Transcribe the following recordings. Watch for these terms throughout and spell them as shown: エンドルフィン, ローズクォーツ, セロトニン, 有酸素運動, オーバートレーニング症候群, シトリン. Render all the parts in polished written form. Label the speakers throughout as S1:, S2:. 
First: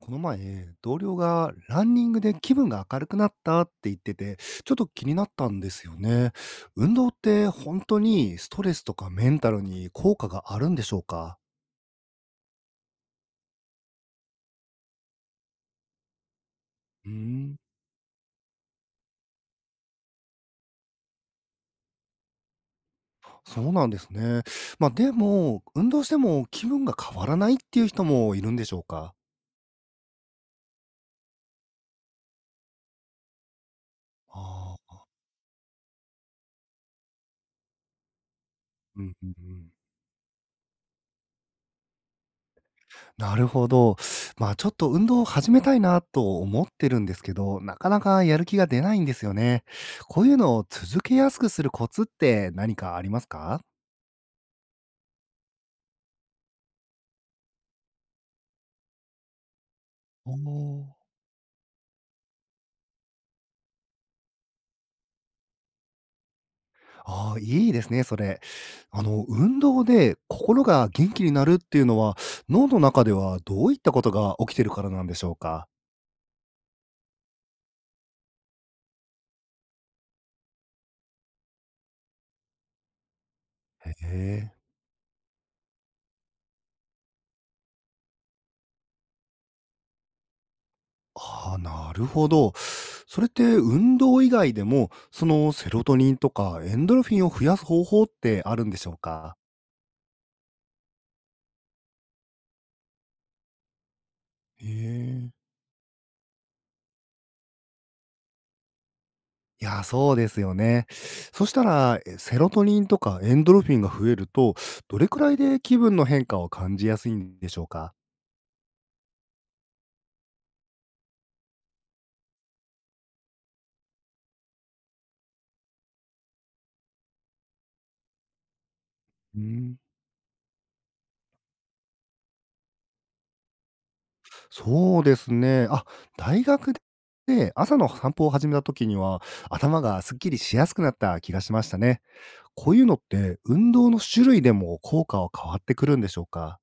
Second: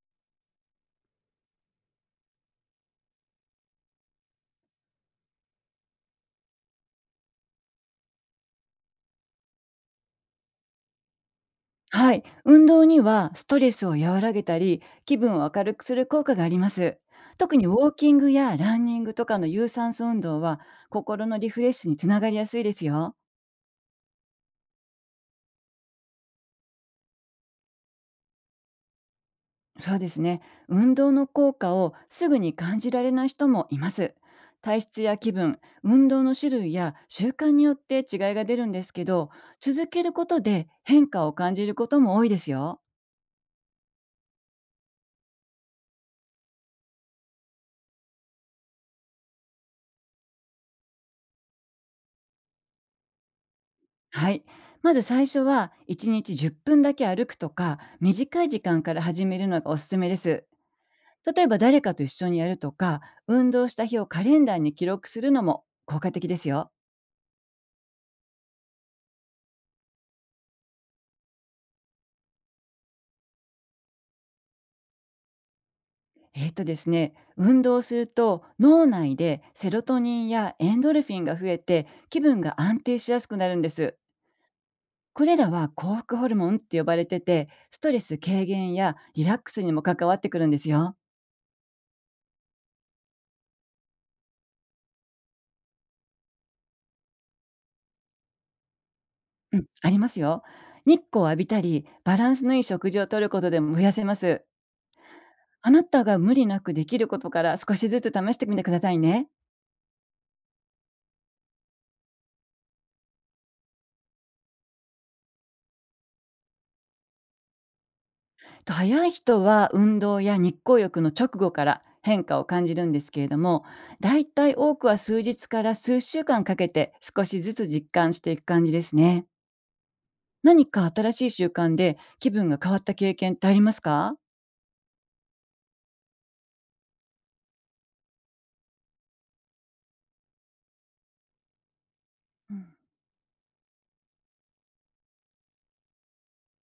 S1: この前、同僚がランニングで気分が明るくなったって言ってて、ちょっと気になったんですよね。運動って本当にストレスとかメンタルに効果があるんでしょうか？
S2: はい、運動にはストレスを和らげたり気分を明るくする効果があります。
S1: うー
S2: 特
S1: ん。
S2: にウォーキングやランニングとかの有酸素運動は心のリフレッシュにつながりやすいですよ。
S1: そうなんですね。まあでも、運動しても気分が変わらないっていう人もいるんでしょうか？
S2: そうですね、運動の効果をすぐに感じられない人もいます。
S1: あ
S2: 体
S1: あ。
S2: 質や気分、運動の種類や習慣によって違いが出るんです
S1: う
S2: け
S1: んう
S2: ど、
S1: んうん。
S2: 続けることで変化を感じることも多いですよ。
S1: なるほど。まあちょっと運動を始めたいなと思ってるんですけど、なかなかやる気が出ないんですよね。こういうのを続けやすくするコツって何かありますか？
S2: はい。まず最初は1日10分だけ歩くとか短い時間から始めるのがおすすめで
S1: お
S2: す。
S1: お。
S2: 例えば誰かと一緒にやるとか、運動した日をカレンダーに記録するのも効果的ですよ。
S1: ああ、いいですね、それ。運動で心が元気になるっていうのは、脳の中ではどういったことが起きてるからなんでしょうか？
S2: ですね、運動すると脳内でセロトニンやエンドルフィンが増えて気分が安定しやすくなるんで
S1: へ
S2: す。
S1: え。
S2: これらは幸福ホルモンって呼ばれてて、ストレス軽減やリラックスにも関わってくるんですよ。
S1: ああ、なるほど。それって運動以外でも、そのセロトニンとかエンドルフィンを増やす方法ってあるんでしょうか？
S2: うん、ありますよ。日光を浴びたり、バランスのいい食事をとることでも増やせます。
S1: へえ。
S2: あなたが無理なくできることから少しずつ試してみてくださいね。
S1: いや、そうですよね。そしたら、セロトニンとかエンドルフィンが増えると、どれくらいで気分の変化を感じやすいんでしょうか？
S2: 早い人は運動や日光浴の直後から変化を感じるんですけれども、だいたい多くは数日から数週間かけて少しずつ実感していく感じですね。
S1: うん。
S2: 何か新しい習慣で気分が変わった経験ってありますか？
S1: そうですね。あ、大学で朝の散歩を始めた時には、頭がすっきりしやすくなった気がしましたね。
S2: う
S1: こう
S2: ん、
S1: いうのって運動の種類でも効果は変わってくるんでしょうか？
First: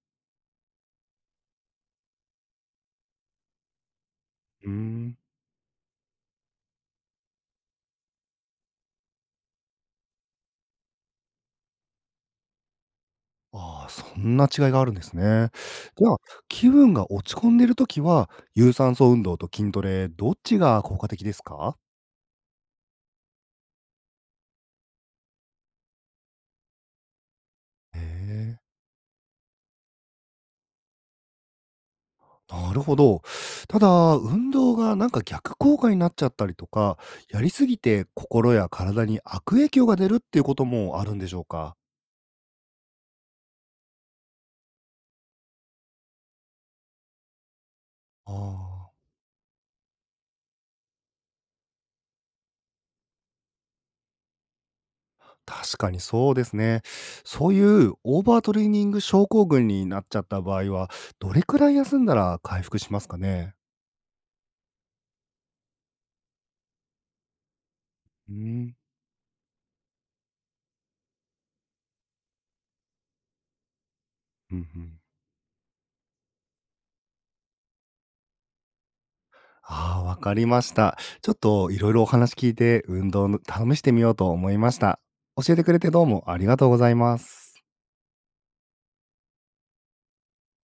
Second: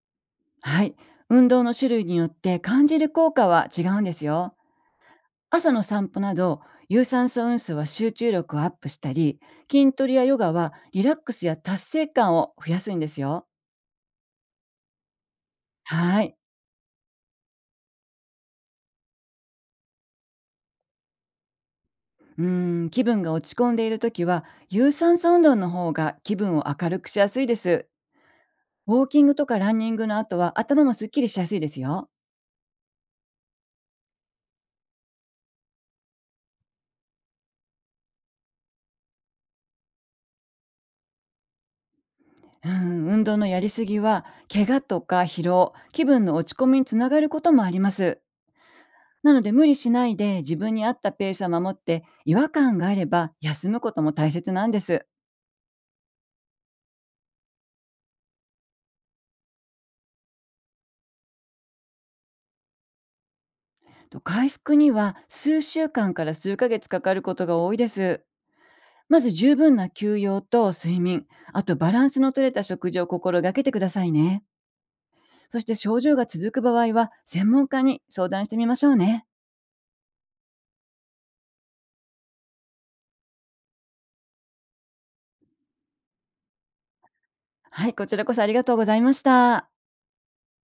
S2: はい。運動の種類によって感じる効果は違うんですよ。
S1: うーん。
S2: 朝の散歩など有酸素運動は集中力をアップしたり、筋トレやヨガはリラックスや達成感を増やすんですよ。
S1: ああ、そんな違いがあるんですね。じゃあ、
S2: はい。
S1: 気分が落ち込んでるときは、有酸素運動と筋トレ、どっちが効果的ですか？
S2: うーん、気分が落ち込んでいるときは有酸素運動の方が気分を明るくしやすいです。
S1: へえ、
S2: ウォーキングとかランニングの後は頭もすっきりしやすいですよ。
S1: なるほど。ただ、運動がなんか逆効果になっちゃったりとか、やりすぎて心や体に悪影響が出るっていうこともあるんでしょうか？
S2: うん、運動のやりすぎは怪我とか疲労、気分の落ち込みにつながることもあります。
S1: ああ、
S2: なので無理しないで自分に合ったペースを守って、違和感があれば休むことも大切なんです。
S1: 確かにそうですね。そういうオーバートレーニング症候群になっちゃった場合は、どれくらい休んだら回復しますかね？
S2: 回復には数週間から数ヶ月かかることが多いです。
S1: うん、
S2: まず十分な休養と睡眠、あとバランスの取れた食事を心がけてくださいね。
S1: うんうん。
S2: そして症状が続く場合は専門家に相談してみましょうね。
S1: ああ、わかりました。ちょっといろいろお話聞いて運動の試してみようと思いました。教えてくれてどうもありがとうございます。
S2: はい、こちらこそありがとうございました。